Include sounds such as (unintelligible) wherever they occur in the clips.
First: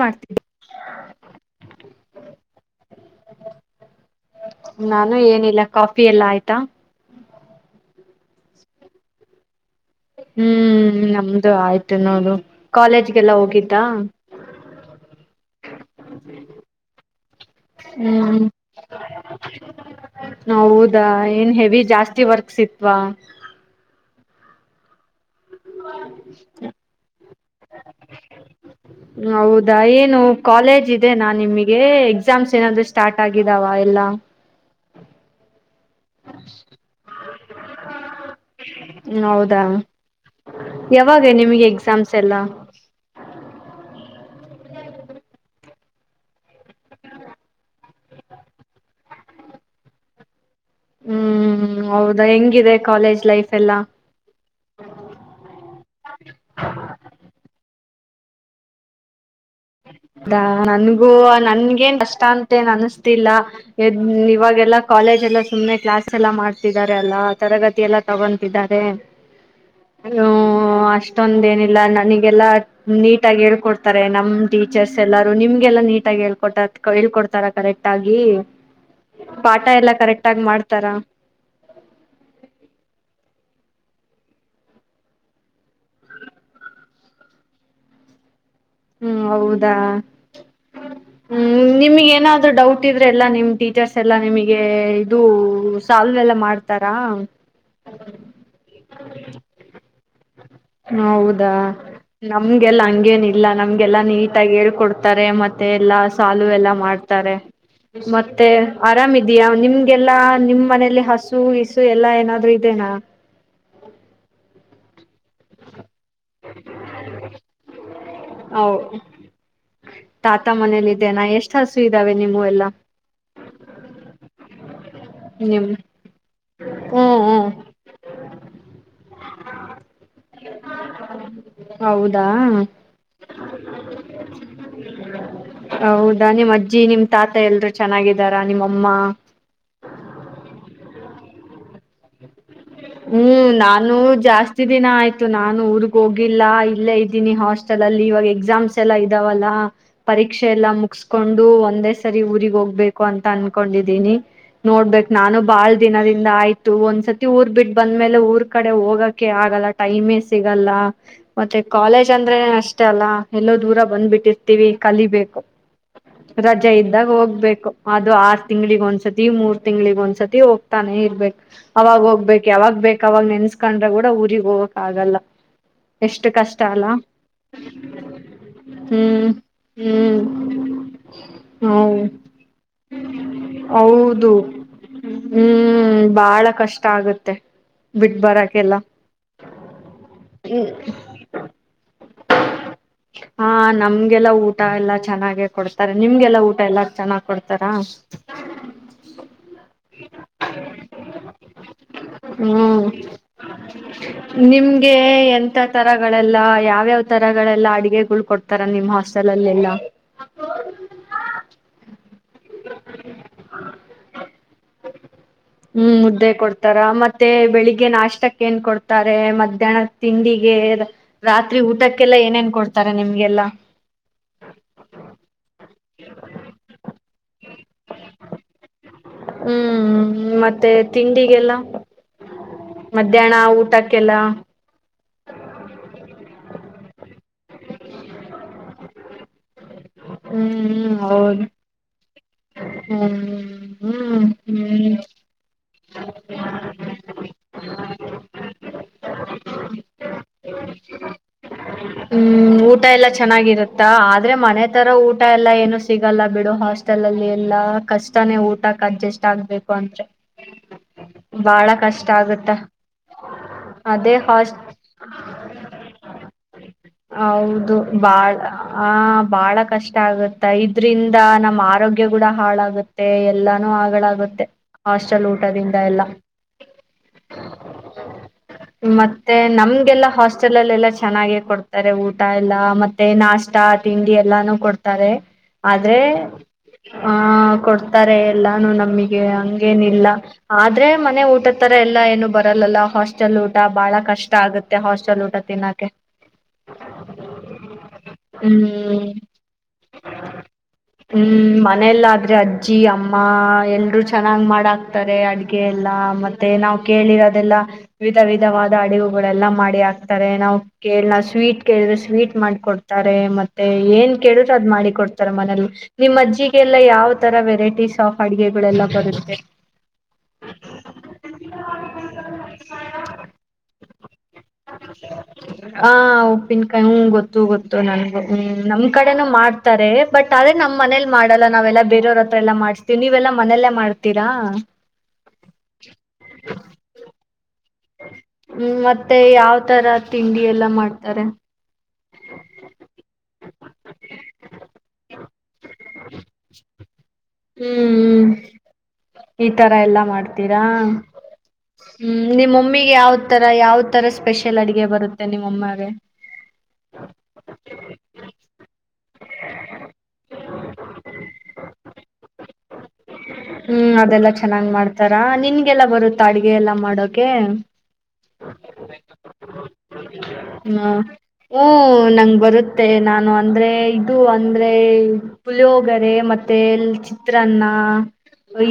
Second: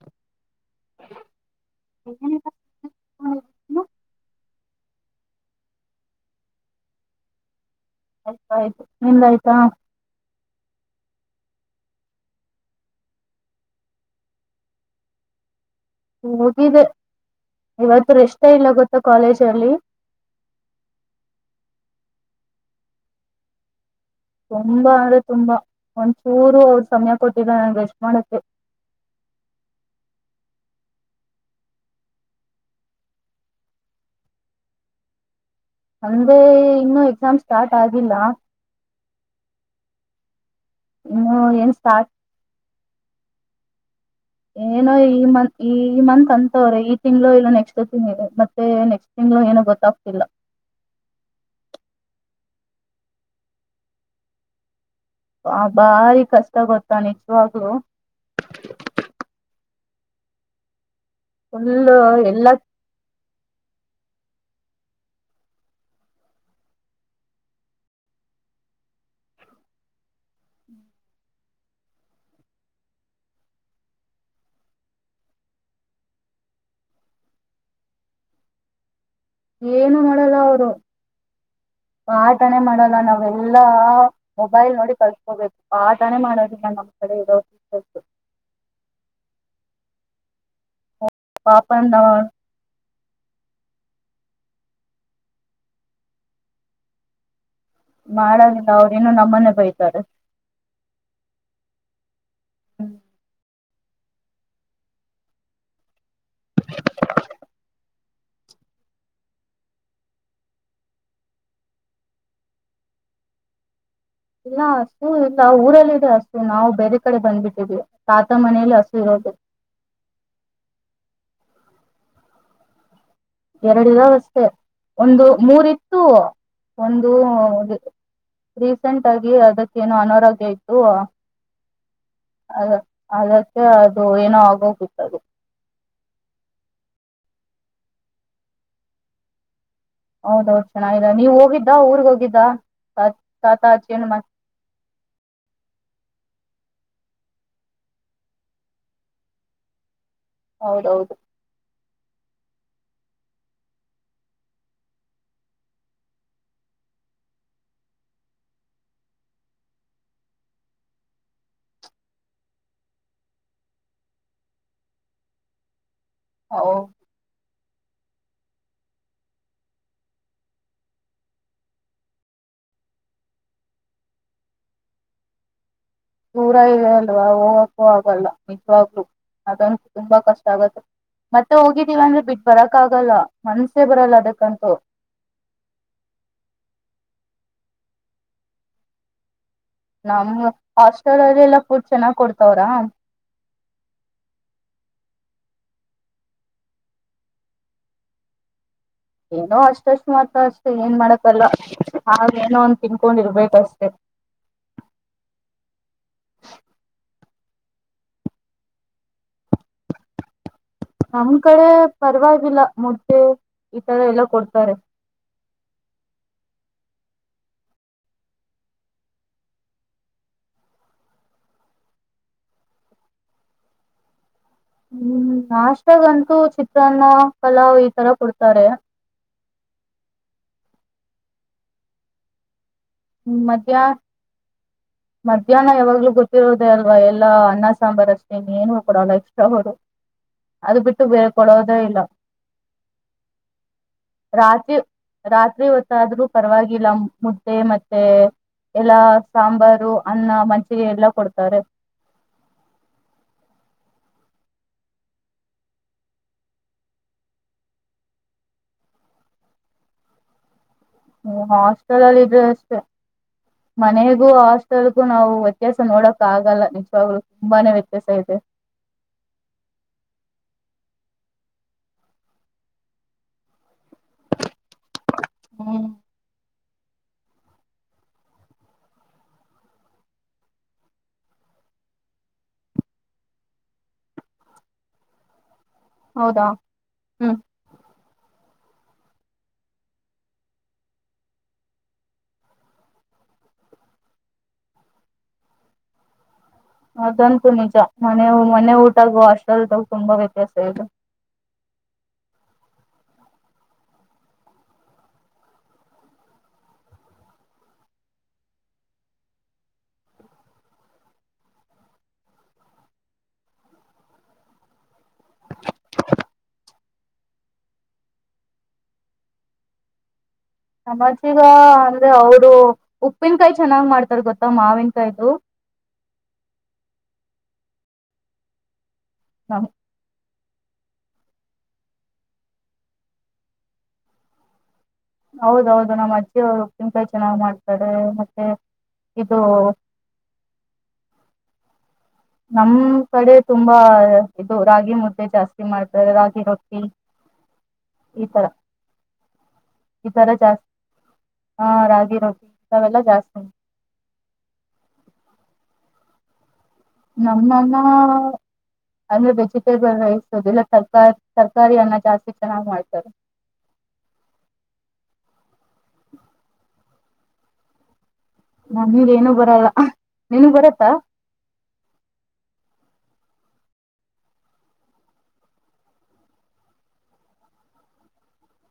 ಮಾಡ್ತೀವಿ ಹ್ಮ ನಾನು ಏನಿಲ್ಲ ಕಾಫಿ ಎಲ್ಲ ಆಯ್ತಾ ಆಯ್ತ ಆಯ್ತು ನಿಂದಾಯ್ತಾ ಹ್ಮ್ ನಮ್ದು ಆಯ್ತು ನೋಡು ಕಾಲೇಜ್ಗೆಲ್ಲ ಹೋಗಿದ್ದಾ ಮೋದದ ಇವತ್ತು ಹ್ಮ್ ರೆಷ್ಟ ಇಲ್ಲ ಗೊತ್ತಾ ಕಾಲೇಜ್ ಅಲ್ಲಿ ಹೌದಾ ಏನ್ ಹೆವಿ ಜಾಸ್ತಿ ವರ್ಕ್ಸ್ ಇತ್ವಾ ತುಂಬಾ ಅಂದ್ರೆ ತುಂಬಾ ಒಂದ್ಚೂರು ಅವರು ಸಮಯ ಕೊಟ್ಟಿಲ್ಲ ನನ್ಗೆ ರೆಸ್ಟ್ ಮಾಡಕ್ಕೆ ಹೌದಾ ಏನು ಕಾಲೇಜ್ ಇದೆನಾಾ ನಿಮಗೆ ಎಕ್ಸಾಮ್ಸ್ ಏನಾದ್ೂ ಸ್ಟಾರ್ಟ್ ಆಗಿದಾವ ಎಲ್ಲಾ ಅಂದೆ ಇನ್ನುೂ ಎಕ್ಸಾಮ್ ಸ್ಟಾರ್ಟ್ ಆಗಿಲ್ಲ ಹ ಹೌದಾ ಯಾವಾಗ ಇನ್ನು ನಿಮಗೆ ಏನ್ ಸ್ಟಾರ್ಟ್ ಎಕ್ಸಾಮ್ಸ್ ಎಲ್ಲಾ ಏನೋ ಈ ಮ ಈ ಮಂತ್ ಅಂತವ್ರೆ ಈ ತಿಂಗ್ಗಳು ಇಲ್ಲ ನೆಕ್ಸ್ಟ್ ತಿಂಗ್ ಮತ್ತೆ ನೆಕ್ಸ್ಟ್ ತಿಂಗ ಏನ ಗೊತ್ತಾಗ್ತಿಲ್ಲ ಹ್ಮ್ ಹೌದಾ ಹೆಂಗಿದೆ ಕಾಲೇಜ್ ಲೈಫ್ ಎಲ್ಲ ಹ ಭಾರಿ ಕಷ್ಟ ಗೊತ್ತಾ ನಿಜವಾಗೂ ಾ ನನ್ಗೂ ಫುಲ್ ನನ್ಗೇನ್ ಕಷ್ಟ ಎಲ್ಲ ಅಂತೇ ಅನ್ಸ್ತಿಲ್ಲ ಎ ಹ್ಮ್ ಇವಾಗೆಲ್ಲಾ ಕಾಲೇಜ್ ಎಲ್ಲಾ ಸುಮ್ಮ್ನೆ ಕ್ಲಾಸ್ ಎಲ್ಲ ಮಾಡ್ತಿದ್ದಾರೆ ಅಲ್ಲಾ ತರಗತಿ ಎಲ್ಲ ತಗೊತಿದ್ದಾರೆ ಹ ಹ್ಮ ಅಷ್ಟೊಂದೇಏನಿಲ್ಲ ನನಗೆಲ್ಲಾ ನೀಟಾಗಿ ಹೇಳ್ಕೊಡ್ತಾರೆ ನಮ ಟೀಚರ್ಸ್ ಎಲ್ಲಾರು ನಿಮ್ಗೆಲ್ಲಾ ನೀಟಾಗಿ ಹೇಳ್ಕೊಟ್ಟ ಹೇಳ್ಕೊಡ್ತಾರ ಕರೆಕ್ಟ್ ಆಗಿ ಪಾಠ ಎಲ್ಲಾ ಏನು ಕರೆಕ್ಟ್ ಮಾಡಲ್ಲ ಆಗಿ ಅವರು ಮಾಡ್ತಾರ ಆಟನೇ ಮಾಡಲ್ಲ ನಾವೆಲ್ಲ ಎಲ್ಲ ಮೊಬೈಲ್ ನೋಡಿ ಕಲ್ಸ್ಕೋಬೇಕು ಆಟಾನೇ ಮಾಡೋದಿಲ್ಲ ನಮ್ಮ್ ಕಡೆ ಇರೋ ೀಚರ್ ಹ್ಮ್ ಹೌದಾ ಪಾಪ ಹ್ಮ್ ನಾವ್ ನಿಮಗ್ ಏನಾದ್ರು ಡೌಟ್ ಇದ್ರೆ ಎಲ್ಲಾ ನಿಮ್ ಟೀಚರ್ಸ್ ಎಲ್ಲಾ ನಿಮಗ್ ಗೆ ಇದು ಸಾಲುವೆಲ್ಲ ಮಾಡ್ತಾರಾ ಮಾಡದಿಲ್ಲ ಅವ್ರ ಇನ್ನ ನಮ್ಮನ್ನೇ ಬೈತಾರ. ಹೌದಾ ನಮ್ಗೆಲ್ಲ ಹಂಗೇನಿಲ್ಲ ನಮ್ ಎಲ್ಲಾ ನೀಟಗಿ ಹೇಳ್ಕೊಡ್ತಾರೆ ಮತ್ತೆ ಎಲ್ಲಾ ಸೊಲ್ವ ಎಲ್ಲ ಮಾಡ್ತಾರೆ. ಮತ್ತೆ ಆರಾಮ ಇದಿಯಾ ನಿಮ್ಗೆಲ್ಲಾ ನಿಮ್ ಮನೇಲಿ ಹಸು ಇಸು ಎಲ್ಲಾ ಏನಾದ್ರು ಇದೆ. ಹಾ (inaudible) ಲಾಸ್ ಹು ನಾವ ಊರಲ್ಲ ಇದ್ರ ಹಸು ನಾವು ಬೇರೆ ಕಡೆ ಬಂದ್ಬಿಟ್ಟಿದೀವಿ ತಾತ ಹೌ ಮನೇಲಿ ಹಸು ಇರೋದು. ತಾತ ಮನೇಲಿ ಇದ್ದೇನಾ ಎಷ್ಟ ಹಸು ಇದ್ದಾವೆ ನಿವು ಎಲ್ಲ ಎರಡ ಇದಾವ ಅಷ್ಟೇ. ಒಂದು ನಿಮ್ ಮೂರಿತ್ತು ಒಂದು ಹ್ಮ್ ಹ್ಮ್ ದು ರಸೆಂಟ್ ಆಗಿ ಅದಕ್ಕೇನು ಅನಾರೋಗ್ಯ ಇತ್ತು. ಹೌದಾ ಅದ ಅದಕ್ಕ ಅದು ಏನೋ ಆಗೋಗಿತ್ತು ಅದು ಹೌದಾ ನಿಮ್ಮ ಅಜ್ಜಿ ನಿಮ್ ತಾತ ಎಲ್ರು ಚೆನ್ನಾಗಿದ್ದಾರಾ ನಿಮ್ಮಮ್ಮ ಹೌದ ಹೌದು ಚೆನ್ನಾಗಿದೆ ನೀವ ಹೋಗಿದ್ದಾ ಊರ್ಗ ಹೋಗಿದ್ದಾ. ಹ್ಮ ನಾನು ಜಾಸ್ತಿ ದಿನ ಆಯ್ತು ನಾನು ಊರ್ ಹೋಗಿಲ್ಲ ಇಲ್ಲೇ ಇದ್ದೀನಿ ಹಾಸ್ಟೆಲ್ ಅಲ್ಲಿ ಇವಾಗ ಎಕ್ಸಾಮ್ಸ್ ಎಲ್ಲಾ ಇದ್ದಾವಲ್ಲ. ಪರೀಕ್ಷೆ ಎಲ್ಲಾ ಹೌದೌದು ಮುಗಸ್ಕೊಂಡು ಒಂದೇ ಸರಿ ಊರಿಗ ಹೋಗ್ಬೇಕು ಅಂತ ಅನ್ಕೊಂಡಿದೀನಿ. ನೋಡ್ಬೇಕ ನಾನು ಬಾಳ ದಿನದಿಂದ ಆಯ್ತು ಒಂದ್ಸತಿ ಊರ್ ಬಿಟ್ಟ ಬಂದ್ಮೇಲೆ ಊರ್ ಕಡೆ ಹೋಗಕೆ ಆಗಲ್ಲ ಟೈಮೇ ಸಿಗಲ್ಲ ಮತ್ತೆ ಕಾಲೇಜ್ ಅಂದ್ರೆ ಅಷ್ ಅಷ್ಟೇ ಅಲ್ಲ ಎಲ್ಲೋ ದೂರ ಬಂದ್ಬಿಟ್ಟಿರ್ತೀವಿ ಕಲಿಬೇಕ. ಹೌ ರಜೆ ಇದ್ದಾಗ ಹೋಗ್ಬೇಕ. ಅದು ಆರ್ತಿಂಗಳಿಗ ಒಂದ್ಸತಿ ಮೂರ ತಿಂಗ್ಳಿಗ ಒಂದ್ಸತಿ ಹೋಗ್ತಾನೆ ಇರ್ಬೇಕು ಅವಾಗ ಹೋಗ್ಬೇಕ. ಯಾವಾಗ ಬೇಕ ಅವಾಗ ನೆನ್ಸ್ಕೊಂಡ್ರೆ ಓಡ ಊರಿಗ್ ಹೋಗಕ್ ಆಗಲ್ಲ. ಎಷ್ಟು ದೂರ ಕಷ್ಟ ಅಲ್ಲ ಇದೆ ಅಲ್ವಾ ಹೋಗಕ್ಕೂ ಆಗಲ್ಲ ನಿಜವಾಗ್ಲಲು ಹ್ಮ್ ಅದೊಂದ ತುಂಬಾ ಹ್ಮ್ ಕಷ್ಟ ಆಗತ್ ಮತ್ತೆ ಹೌ ಹೋಗಿದ್ದೀವ ಅಂದ್ರೆ ಬಿಟ್ಟ ಬರಕ್ ಆಗಲ್ಲ ಮನ್ಸೇ ಬರಲ್ಲ ಅದಕ್ಕಂತೂ ಹ್ಮ್ಬಾಳ ಕಷ್ಟ ಆಗತ್ತೆ ಬಿಟ್ಟ ಬರಕ್ಕೆಲ್ಲ ನಮ್ ಹಾಸ್ಟೆಲ್ ಅಲ್ಲಿ ಎಲ್ಲ ಕೂರ್ಚ ಹಾ ನಮ್ಗೆಲ್ಲ ಊಟ ಎಲ್ಲ ಚೆನ್ನಾಗೆ ಕೊಡ್ತಾರೆ ನಿಮ್ಗೆಲ್ಲಾ ಊಟ ಎಲ್ಲ ಚೆನ್ನಾಗ ಕೊಡ್ತಾರಾ. ಏನೋ ಅಷ್ಟಷ್ಟ ಮಾತ್ರ ಅಷ್ಟೇ ಏನ್ ಮಾಡಕಲ್ಲ ಆ ಏನೋ ಒಂದ ಹ್ಮ್ ತಿನ್ಕೊಂಡಿರ್ಬೇಕಷ್ಟೆ. ನಿಮ್ಗೆ ಎಂತ ತರಗಳೆಲ್ಲ ಯಾವ್ಯಾವ ತರಗಳೆಲ್ಲಾ ಅಡುಗೆಗೋಳ ಕೊಡ್ತಾರ ನಿಮ್ಮ ಹಾಸ್ಟೆಲ್ (inaudible) ನಮ್ ಕಡೆ ಪರವಾಗಿಲ್ಲ ಮುದ್ದೆ ಈ ತರ ಎಲ್ಲ ಕೊಡ್ತಾರೆ. ಹ್ಮ ಮುದ್ದೆ ಕೊಡ್ತಾರ ಮತ್ತೆ ಬೆಳಿಗ್ಗೆ ನಾಷ್ಟಕ್ಕ ಏನ್ ಕೊಡ್ತಾರೆ ಮಧ್ಯಾಹ್ನ ತಿಂಡಿಗೆ ರಾತ್ರಿ ಊಟಕ್ಕೆಲ್ಲ ಏನೇನ್ ಕೊಡ್ತಾರ ನಿಮ್ಗೆಲ್ಲ ಹ್ಮ್ನಾಷ್ಟಾಗಂತೂ ಚಿತ್ರಾನ್ನ ಪಲಾವ್ ಈ ತರ ಕೊಡ್ತಾರೆ. ಹ್ಮ ಮತ್ತೆ ತಿಂಡಿಗೆಲ್ಲ ಮಧ್ಯಾಹ್ನ ಮಧ್ಯಾಹ್ನ ಊಟಕ್ಕೆಲ್ಲ ಮಧ್ಯಾಹ್ನ ಯಾವಾಗ್ಲೂ ಗೊತ್ತಿರೋದೇ ಅಲ್ವಾ ಎಲ್ಲಾ ಅನ್ನ ಸಾಂಬಾರ್ ಅಷ್ಟೇ ಇನ ಏನು ಕೊಡಲ್ಲ ಎಕ್ಸ್ಟ್ರಾ ಅವರು ಅದು ಬಿಟ್ಟು ಬೇರೆ ಕೊಡೋದೇ ಇಲ್ಲ. ಹ್ಮ. ರಾತಿ ರಾತ್ರಿ ಹೊತ್ತಾದ್ರೂ ಪರವಾಗಿಲ್ಲ ಮುದ್ದೆ ಮತ್ತೆ ಎಲ್ಲಾ ಸಾಂಬಾರ್ ದು ಅನ್ನ ಮಜ್ಜಿಗೆ ಎಲ್ಲ ಕೊಡ್ತಾರೆ. ತಾ ಆದ್ರೆ ಮನೆ ತರ ಊಟ ಎಲ್ಲಾ ಏನು ಸಿಗಲ್ಲ ಬಿಡು ಹಾಸ ತಲ್ಲಿ ಎಲ್ಲಾ ಕಷ್ಟಾನೇ ಊಟಕ ಅಡ್ಜಸ್ಟ್ ಆಗ್ಬೇಕು ಅಂದ್ರೆ ಹ್ಮ ಬಾಳ ಹಾಸ್ಟೆಲ್ ಕಷ್ಟ ಅಲ್ಲಿ ಇದ್ರೆ ಆಗುತ್ತ ಅಷ್ಟೇ. ಅದೇ ಮನೆಗೂ ಹಾಸ್ ಹಾಸ್ಟೆಲ್ಗೂ ನಾವು ವ್ಯತ್ಯಾಸ ನೋಡಕ್ ಆಗಲ್ಲ ನಿಜವಾಗ್ಲು ತುಂಬಾನೇ ಹೌದು ವ್ಯತ್ಯಾಸ ಬಾಳ ಇದೆ. ಆ ಬಾಳ ಕಷ್ಟ ಆಗುತೈದ್ ಇದ್ರಿಂದ ನಮ್ ಆರೋಗ್ಯ ಕೂಡ ಹಾಳಾಗುತ್ತೆ ಎಲ್ಲಾನು ಆಗಳಾಗುತ್ತೆ. ಹಾಸ್ಟೆಲ್ ಊಟದಿಂದ ಹ್ಮ್ ಎಲ್ಲ. (inaudible) ಮತ್ತೆ ನಮ್ಗೆಲ್ಲಾ ಹಾಸ್ಟೆಲ್ ಅಲ್ಲ ಎಲ್ಲಾ ಚೆನ್ನಾಗೆ ಕೊಡ್ತಾರೆ ಊಟ ಎಲ್ಲಾ ಮತ್ತೆ ನಾಷ್ಟಾ. ತಿಂಡಿ ಎಲ್ಲಾನು ಕೊಡ್ತಾರೆ ಆದ್ರೆ ಹೌದಾ ಆ ಹ್ಮ್ ಕೊಡ್ತಾರೆ. ಎಲ್ಲಾನು ನಮಿಗೆ ಹಂಗೇನ್ ಇಲ್ಲ ಆದ್ರೆ ಮನೆ ಊಟದ್ ತರ ಎಲ್ಲಾ ಏನು ಬರಲ್ಲಲ್ಲ ಹಾಸ್ಟೆಲ್ ಊಟ ಬಹಳ ಕಷ್ಟ ಆಗುತ್ತೆ ಹಾಸ್ಟೆಲ್ ಊಟ ತಿನ್ನಕೆ. ಅದಂತು ನಿಜ ಮನೆ ಮನೆ ಹ್ಮ್ ಊಟಾಗು ಹಾಷ್ಟೆಲ್ದಾಗ್ ತುಂಬಾ ವ್ಯತ್ಯಾಸ ಇದೆ. ಹ್ಮ್ ಮನೆಲ್ ಆದ್ರೆ ಅಜ್ಜಿ ಅಮ್ಮ ಎಲ್ಲರೂ ಚೆನ್ನಾಗ್ ಮಾಡ್ ಹಾಕ್ತಾರೆ ಅಡ್ಗೆ ಎಲ್ಲ. ಮತ್ತೆ ನಾವ್ ಕೇಳಿರೋದೆಲ್ಲ ವಿದ ವಿದವಾದ ಅಡಿವುಗಳೆಲ್ಲ ಮಾಡಿ ಹಾಕ್ತಾರೆ ನಾವು ಕೇಳ್ ಆ ಸ್ವೀಟ್ ಕೇಳಿದ್ರೆ ಸ್ವೀಟ್ ಮಾಡಕೊಡ್ತಾರೆ ಮತ್ತೆ ಏನ್ ಕೇಳಿದ್ರೆ ಅದ್ ಮಾಡಿ ಕೊಡ್ತಾರೆ ಮನೇಲಿ. ನಿಮ್ಮ್ ಅಜ್ಜಿಗೆಲ್ಲಾ ಯಾವ್ ತರ ವೆರೈಟೀಸ್ ಆಫ್ ಅಡುಗೆಗಳೆಲ್ಲ ಬರುತ್ತೆ. ನಮ್ಮಾಜಿಗ ಅಂದ್ರೆ ಅವ್ರು ಉಪ್ಪಿನಕಾಯಿ ಚೆನ್ನಾಗ್ ಮಾಡ್ತಾರ ಗೊತ್ತಾ ಮಾವಿನ್ಕಾಯ್ದು. ಹ ಉಪ್ಪಿನಕಾಯ್ ಹೂ ಗೊತ್ತು ಗೊತ್ತು ನನ್ಗು ಹ್ಮ್ ನಮ್ ಕಡೆನೂ ನಮ್ ಮಾಡ್ತಾರೆ ಬಟ್. ಆದ್ರೆ ನಮ್ ಮನೇಲಿ ಮಾಡಲ್ಲ ನಾವೆಲ್ಲ ಬೇರೆಯವ್ರ ಹತ್ರ ಎಲ್ಲ ಮಾಡಸ್ತೀವಿ ನೀವೆಲ್ಲಾ ಮನೆಯಲ್ಲೇ ಮಾಡ್ತೀರಾ. ಹೌದೌದು ನಮ್ಮ ಅಜ್ಜಿಯವ್ರು ಉಪ್ಪಿನ್ಕಾಯ್ ಚೆನ್ನಾಗ್ ಮಾಡ್ ಹ್ಮ್ ಮತ್ತೆ ಯಾವ್ ತರ ತಿಂಡಿ ಎಲ್ಲ ಮಾಡ್ತಾರೆ. ನಮ್ ಕಡೆ ತುಂಬಾ ಇದು ರಾಗಿ ಮುದ್ದೆ ಜಾಸ್ ಇದ್ ಮಾಡ್ತಾರೆ ರಾಗಿ ರೊಟ್ಟಿ ಹ್ಮ್ ಹ್ಮ್ ಈ ತರ. ಈ ತರ ಎಲ್ಲಾ ಈ ತರ ಮಾಡ್ತೀರಾ. ಜಾಸ್ತಿ ಹ ರಾಗಿ ಹ್ಮ್ ರೊಟ್ಟಿ ನಿಮ್ಮಮ್ಮಿಗೆ ಇಂಥವೆಲ್ಲಾ ಯಾವ್ ಜಾಸ್ತಿ ತರ ಯಾವ್ ತರ ಸ್ಪೆಷಲ್ ಅಡ್ಗೆ ಬರುತ್ತೆ ನಿಮ್ಮಮ್ಮಾಗೆ. ನಮ್ ಅಮ್ಮ ಅಂದ್ರೆ ವೆಜಿಟೇಬಲ್ ರೈಸ್ ಅ ಇಲ್ಲ ತರ್ಕಾರಿ ತರ್ಕಾರಿ ಅನ್ನ ಜಾಸ್ತಿ ಚೆನ್ನಾಗ್ ಮಾಡ್ತಾರೆ. ಹ್ಮ್ ಅದೆಲ್ಲಾ ಚೆನ್ನಾಗ್ ಮಾಡ್ತಾರ ನಿನ್ಗೆಲ್ಲ ಬರುತ್ತಾ ಅಡ್ಗೆ ಎಲ್ಲಾ ಮಾಡೋಕೆ. ನಮಗೇನು ಬರಲ್ಲ (unintelligible) ನಿನಗ್ ಮ ಬರತ್ತಾ ಹ್ಮ ನಂಗ್ ಬರುತ್ ತ್ತೆ ನಾನು ಅಂದ್ರೆ. ಇದು ಅಂದ್ರೆ ಪುಳಿಯೋಗರೆ ಮತ್ತೆಲ್ ಚಿತ್ರಾನ್ನ.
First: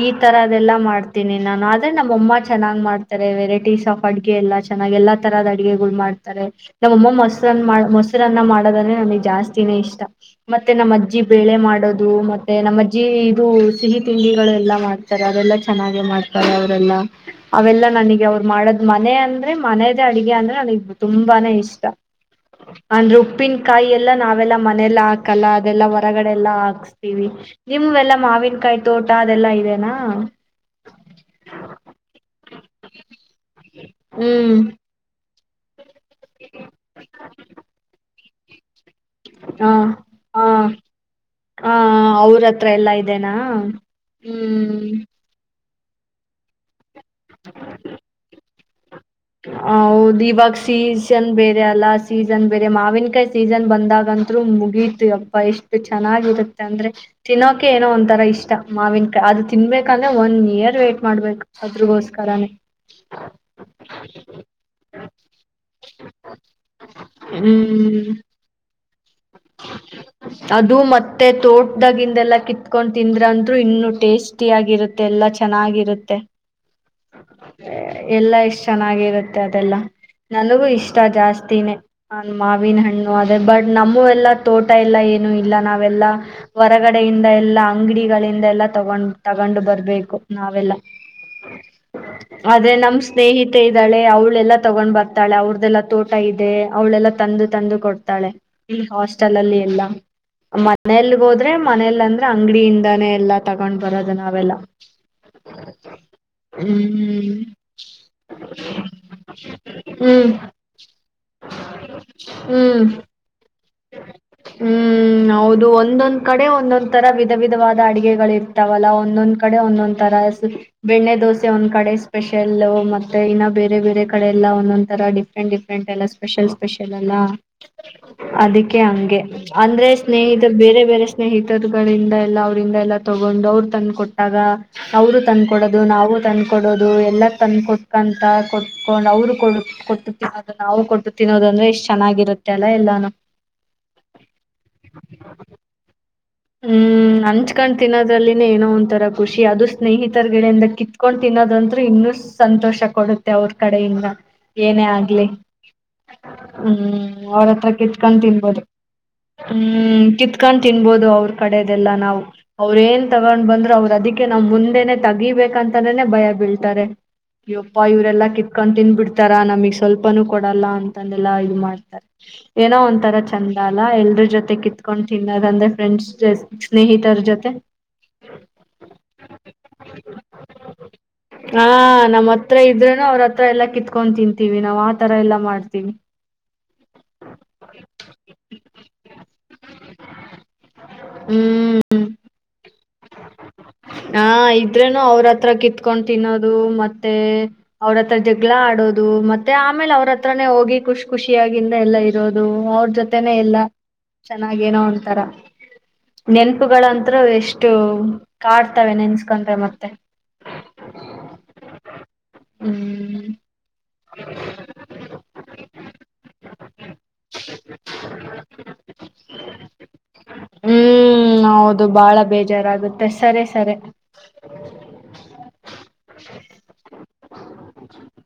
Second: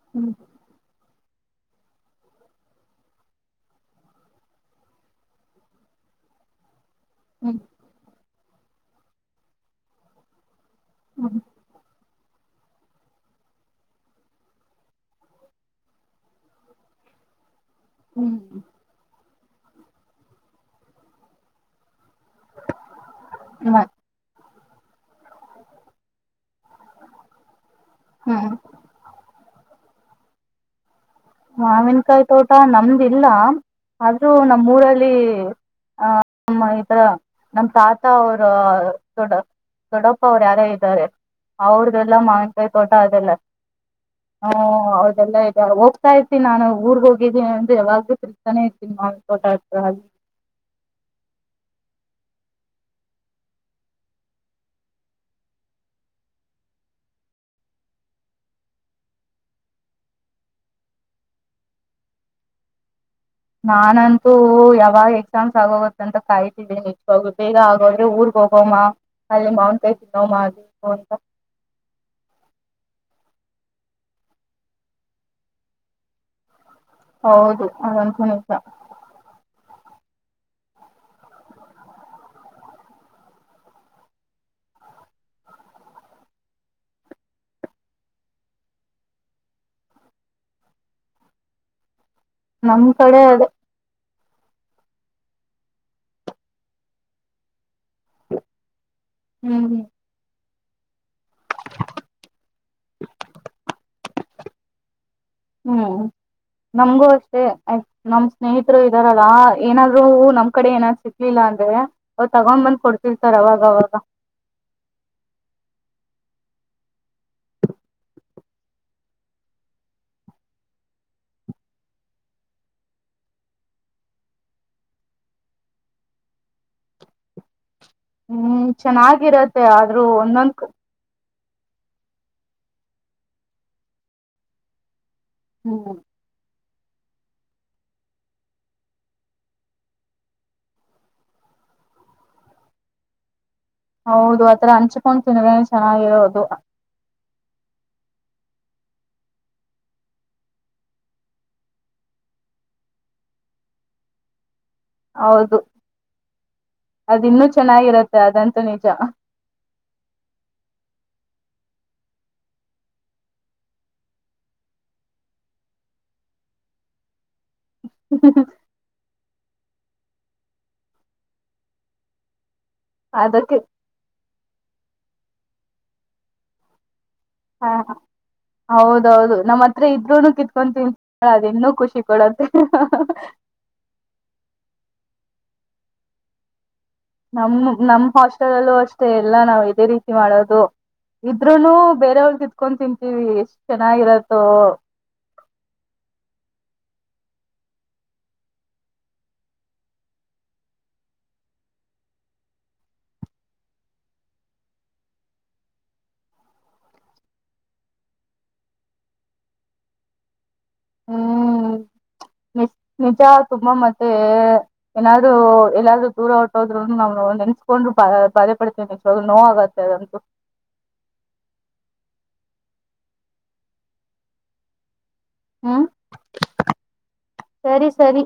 ಈ ಹ್ಮ್ ತರದೆಲ್ಲಾ ಮಾಡ್ ತಿನಿ ನಾನು ಆದ್ರೆ ನಮ್ಮ ಅಮ್ಮ ಚೆನ್ನ್ ಮಾಡ್ತಾರೆ ವೆರೈಟೀಸ್ ಆಫ್ ಅಡ್ಗೆ ಎಲ್ಲ ಚೆನ್ನಾಗಿ ಎಲ್ಲಾ ತರಹದ ಅಡ್ಗೆಗಳು ಮಾಡ್ ತಾರೆ ನಮ್ಮಮ್ಮ ಮೊಸರನ್ನ ಹ್ಮ್ ಮೊಸರನ್ನ ಮಾಡೋದೆ ನನಿಗ್ ಜಾಸ್ತಿನೇ ಇಷ್ಟ. ಮತ್ತೆ ನಮ್ ಅಜ್ಜಿ ಬೇಳೆ ಮಾಡೋದು ಮ ಮತ್ತೆ ನಮ್ಮ್ ಅಜ್ಜಿ ಇದು ಸಿಹಿ ತಿಂಡಿಗಳು ಎಲ್ಲಾ ಮಾಡ್ತಾರೆ ಅವೆಲ್ಲಾ ಚೆನ್ನಾಗೆ ಮಾಡ್ತಾರೆ ಅವ್ರೆಲ್ಲ. ಅವೆಲ್ಲ ನನಗೆ ಅವ್ರು ಹ್ಮ್ ಮಾಡದ್ ಮನೆ ಅಂದ್ರೆ ಮನೆದೆ ಅಡ್ಗೆ ಅಂದ್ರೆ ನನಗ್ ತುಂಬಾನೇ ಇಷ್ಟ. ಅಂದ್ರೆ ಹ್ಮ್ ಉಪ್ಪಿನಕಾಯಿ ಎಲ್ಲ ನಾವೆಲ್ಲಾ ಮನೆಲ್ಲ ಹಾಕಲ್ಲ ಅದೆಲ್ಲಾ ಹೊರಗಡೆ ಎಲ್ಲಾ ಹಾ ಹಸ್ತಿವಿ ನಿವ್ ಎಲ್ಲಾ ಹ್ಮ್ ಮಾವಿನ್ಕಾಯ್ ತೋಟ ಅದೆಲ್ಲಾ ಇದೆನಾ. ಮಾವಿನ್ಕಾಯ್ ತೋಟ ನಮ್ದಿಲ್ಲ ಆದ್ರೂ ಹ್ಮ್ ನಮ್ ಊರಲ್ಲಿ. ಆ ನಮ್ ಮೈದ ನಮ್ ತಾತ ಅವ್ರ. ದೊಡ ಹ ದೊಡಪ್ಪ ಅವ್ರು ಹ ಯಾರೋ ಇದ್ದಾರೆ. ಹ ಅವ್ರದೆಲ್ ಅವ್ರ ಮಾವನ್ಕಾಯ್ ಹತ್ರ ತೋಟ ಎಲ್ಲಾ ಅದೆಲ್ಲ ಇದೆನಾ? ಹ ಹ್ಮ್ ಅವ್ರದೆಲ್ಲ ಇದೇವ್ ಹೋಗ್ ತಾ ಇರ್ತಿನ ನಾನು ಊರ್ ಹೋಗಿದ್ದನಿ ಅಂದ್ರೆ ಯಾವಾಗಲೂ ತಿರ್ತನೆ. ಹೌದ್ ಇವಾಗ್ ಸೀಸನ್ ಬೇರೆ ಅಲ್ಲ ಸಿ ಸೀಸನ್ ಬೇರೆ ಮಾವಿನಕಾಯ್ ಸೀಸನ್ ಬಂದಾಗಂತು ಮುಗೀತ ಯಪ್ಪ ಎಷ್ಟು ಚೆನ್ನಾಗಿರುತ್ ಅಂದ್ರೆ. ತಿನ್ನೋಕೆ ಏನೋ ಒಂತರ ಇಷ್ಟ ಮಾವಿನ ಕಾಯಿ ಅದು ತಿನ್ಬೇಕಂದ್ರೆ ಒನ್ ಇಯರ್ ವೇ್ಟಟ್ ಮಾಡ್ಬೇಕು ಅದ್ರಗೋಸ್ ಕರನೆ (inaudible) ನಾನಂತೂ ಯಾವಾಗ್ ಎಕ್ಸಾಮ್ಸ್ ಆಗೋಗುತ್ತ ಅಂತ ಕಾಯ್ತಿದಿನಿ ನಿಜ್ವಾಗ್ಲೂ ಬೇಗ ಆಗೋದ್ರೆ ಹ್ಮ್ ಊರ್ಗ್ ಹೋಗೋಮ್ಮ. ಅದು ಅಂತ ಮತ್ತೆ ತೋಟದಾಗಿಂದೆಲ್ಲಾ ಕಿತ್ಕೊಂಡ್ ತಿಂದ್ರ ಅಂತು. ಇನ್ನು ಟೇಸ್ಟಿ ಆಗಿರುತ್ತೆ ಎಲ್ಲಾ ಚೆನ್ನಾಗಿರುತ್ತೆ. ಹೌದು ಅದಂತೂ ಎಲ್ಲ ನಿಜ ಎಷ್ಟ್ ಚೆನ್ನಾಗಿರುತ್ತೆ ಅದೆಲ್ಲ ನನಗೂ ಇಷ್ಟ ಜಾಸ್ತಿನೇ ನ ಮಾವಿನ ಹಣ್ಣು ಅದೇ ಬಟ್ ನಮ್ಮ ಎಲ್ಲ ತೋಟ ಎಲ್ಲ ಏನು ಇಲ್ಲ ನಾವೆಲ್ಲ ಹೊರಗಡೆಯಿಂದ ಎಲ್ಲಾ ಅಂಗಡಿಗಳಿಂದ ಎಲ್ಲ ತಗೊಂಡ್ ತಗೊಂಡು ಬರ್ಬೇಕು ನಾವೆಲ್ಲಾ (unintelligible) ಅದೇ ನಮ್ ನಮ ಕಡೆ ಅದೇ ಸ್ನೇಹಿತ ಇದ್ದಾಳೆ ಅವಳ ಅವಳೆಲ್ಲಾ ತಗೊಂಡ್ ಬರ್ತಾಳೆ ಅವ್ರ್ದೆಲ್ಲಾ ತೋಟ ಇದೆ ಅವ್ಳೆಲ್ಲಾ ತಂದು ತಂದು ಕೊಡ್ತಾಳೆ ಇ ಹಾಸ್ಟೆಲ್ ಅಲ್ಲಿ ಹ್ಮ್ ಎಲ್ಲ ಮನಲ್ಗ ಹೋದ್ರೆ ಮನೇಲಿ ಅಂದ್ರೆ ಅಂಗಡಿಯಿಂದಾನೆ ಎಲ್ಲಾ ತಗೊಂಡ್ ಬರದ ನಾವೆಲ್ಲ ಹ್ಮ್ ನಮ್ಗೂ ಹ್ಮ್ ಅಷ್ಟೇ ನಮ್ ಸ್ನೇಹಿತರು ಇದ್ದಾರಲ್ಲ ಏನಾದರು ಹ್ಮ್ ನಮ್ ಕಡೆ ಏನಾದ್ರು ಸಿಕ್ಲಿಲ್ಲ ಅವ್ ಹ್ಮ್ ತಗೊಂಡ್ ಬಂದ್ ಹ್ಮ್ ಕೊಡ್ತೀರ್ ಸರ್ ಅವಾಗ ಅವಾಗ ಹ್ಮ್ ಹೌದು ಒಂದೊ ಕಡೆ ಒಂದೊಂದ್ ತರ ವಿಧ ವಿಧವಾದ ಅಡಗೆಗಳು ಇರ್ತಾವಲ್ಲ ಒಂದೊಂದ್ ಕಡೆ ಒಂದೊಂದ್ ತರ ಬೆಣ್ಣೆ ದೋಸೆ ಒಂದ್ ಕಡೆ ಸ್ಪೆಷಲ್ ಮತ್ತೆ ಇನ್ನ ಬೇರೆ ಬೇರೆ ಕಡೆ ಎಲ್ಲ ಒಂದೊಂದ್ ತರ ಡಿಫ್ರೆಂಟ್ ಡಿಫ್ರೆಂಟ್ ಎಲ್ಲ ಸ್ಪೆಷಲ್ ಸ್ಪೆಷಲ್ ಅಲ್ಲ ಹ್ಮ್ ಅದಕ್ಕೆ ಹಂಗೆ ಚೆನ್ನಾಗಿರತ್ತೆ ಅಂದ್ರೆ ಆದ್ರೂ ಸ್ನೇಹಿತರು ಒಂದೊಂದ್ ಬೇರೆ ಬೇರೆ ಸ್ನೇಹಿತರುಗಳಿಂದ ಎಲ್ಲಾ ಅವ್ರಂದ ಎಲ್ಲ ತಗೊಂಡು ಅವರು ತಂದ ಕೊಟ್ಟಾಗ ಅವರು ತಂದ್ಕೊಡೋದು ಹ್ಮ್ ನಾವು ತಂದ್ಕೊಡೋದು ಎಲ್ಲ ತಂದ ಕೊಟ್ಕಂತ ಕೊಟ್ಟಕೊಂಡು ಅವರು ಕೊಟ್ಟು ತಿನ್ನೋದು ನಾವು ಕೊಟ್ಟು ತಿನ್ನೋದು ಅಂದ್ರೆ ಇಷ್ಟ ಚೆನ್ನಾಗಿರುತ್ತೆ ಅಲ್ಲ ಎಲ್ಲಾನು ಹೌದು ಆತರ ಹಂಚ್ಕೊಂಡು ತಿಂದ್ರೆ ಚೆನ್ನಾಗಿರೋದು ಕಿತ್ಕೊಂಡ್ ತಿನ್ನೋದ್ರಲ್ಲಿಏನೋ ಒಂಥರ ಖುಷಿ ಅದು ಸ್ನೇಹಿತರ ಗಡೆಯಿಂದ ಕಿತ್ಕೊಂಡ್ ತಿನ್ನದಂತೂರು ಇನ್ನು ಸಂತೋಷ ಕೊಡುತ್ತೆ ಅವ್ರ ಕಡೆಯಿಂದ ಏನೇ ಆಗ್ಲಿ ಹೌದು ಹ್ಮ್ ಅದ ಇನ್ನೂ ಅವ್ರತ್ರ ಕೆ ಚೆನ್ನಾಗಿರತ್ತೆ ಹ್ಮ ಅದಂತೂ ನಿಜ ಕಿತ್ಕೊಂಡ ತಿನ್ಬೋದು ಅವ್ರ ಕ ದೆಲ್ಲ ನಾವು ಅವ್ರ ಏನ್ ತಗೊಂಡ್ ಬಂದ್ರರು ಅವ್ ಅದಿಕ್ಕೆ ನಾ್ ಮುಂದೆನನೆ ತೆಗಿಬೇಕಂತಾನನೆ ಭಯ ಬಿಟ್ಟು ಹೇಳ್ತಾರೆ ಇಪ್ಪ ಇವ್ರರೆಲ್ಲಾ ಕಿತ್ಕೊಂಡ್ ತಿನ್ಬಿಡ್ರೆ ತರ ನಮಗ್ ಸ್ವಲ್ಪನುೂ ಕೊಡಲ್ಲ ಅಂತಾನೆಲ್ಲಾ ಇದು ಮಾಡ್ತಾರೆ ಏನೋ ಒಂ ತರ ಚಂದ ಅದಕ್ಕೆ ಅಲ್ಲ ಎಲ್ರ ಜೊತೆ ಕಿತ್ಕೊಂಡ್ ತಿನ್ನೋದ ಅಂದ್ರೆ ಫ್ರೆಂಡ್ಸ್ ಸ್ನೇಹಿತ ತರ ಜೊತೆ ಹ ಹೌದೌದು ನಮ್ಮ್ ಹತ್ರ ಇದ್ರೂನು ಕಿತ್ಕೊ ತಿನ್ ಅದ ಇನ್ನು ಖುಷಿ ಕೊಡಂತೆ ಎಲ್ಲ ಕಿತ್ಕೊಂಡ್ ತಿಂತೀವಿ ನಾವವು ಆತರ ಎಲ್ಲಾ ಮಾಡ್ತೀವಿ ನಮ್ಮ ನಮ ಹಾಸ್ಟೆಲ್ ಅಲ್ಲೂ ಅಷ್ಟೇ ಎಲ್ಲಾ ನಾವ್ ಇದೇ ರೀತಿ ಮಾಡೋದು ಇದ್ನು ಹ್ಮ್ ಬೇರವ್ರ ತ ತಿತ್ಕೊಂಡು ತಿಂತ ಹಾ ಇದ್ರೇನು ಅವ್ರ ಹತ್ರ ಕಿತ್ಕೊಂಡ್ ತಿನ್ ಮತ್ತೆ ಅವ್ರತ್ರ ಜಗಳ ಆಡೋದು ಮತ್ತೆ ಆಮೇಲೆ ಅವ್ರ ಹತ್ರೇ ಹೋಗಿ ಖುಷಿ ಖುಷಿ ಯಾಗಿಂದ ಎಲ್ಲಾ ಇರೋದು ಅವ್ರ ಜೊತೆನೆೇ ಎಲ್ಲಾ ಚೆನ್ನಾಗೇನೋ ಅಂತಾರ ನೆನಪುಗಳಂತರುೂ ಎಷ್ಟು ಕಾಡ್ತವೆ ನೆನ್ಸ್ಕೊಂಡ್ರೆ ಮತ್ತೆ ಹ್ಮ್ ನಿ ನಿಜ ಹ್ಮ್ ತುಂಬಾ ಮತ್ತೆ ಏನಾದುಎಲ್ಲಾದೂ ದೂರ ಹೊಟ್ಟೋದ್ರು ನಾನೆನ್ಸ್ಕೊಂಡ ತೊಂಡ ಪದ ಪಡ್ತೇನೆ ನೋ ಆಗತ್ತೆ ಅದಂತೂ ಹ್ಮ್ ಹೌದು ಬಾಳ ಬೇಜಾರಾಗುತ್ತೆ ಸರಿ ಸರಿ ಹ್ಮ್ ಸರಿ ಸರಿ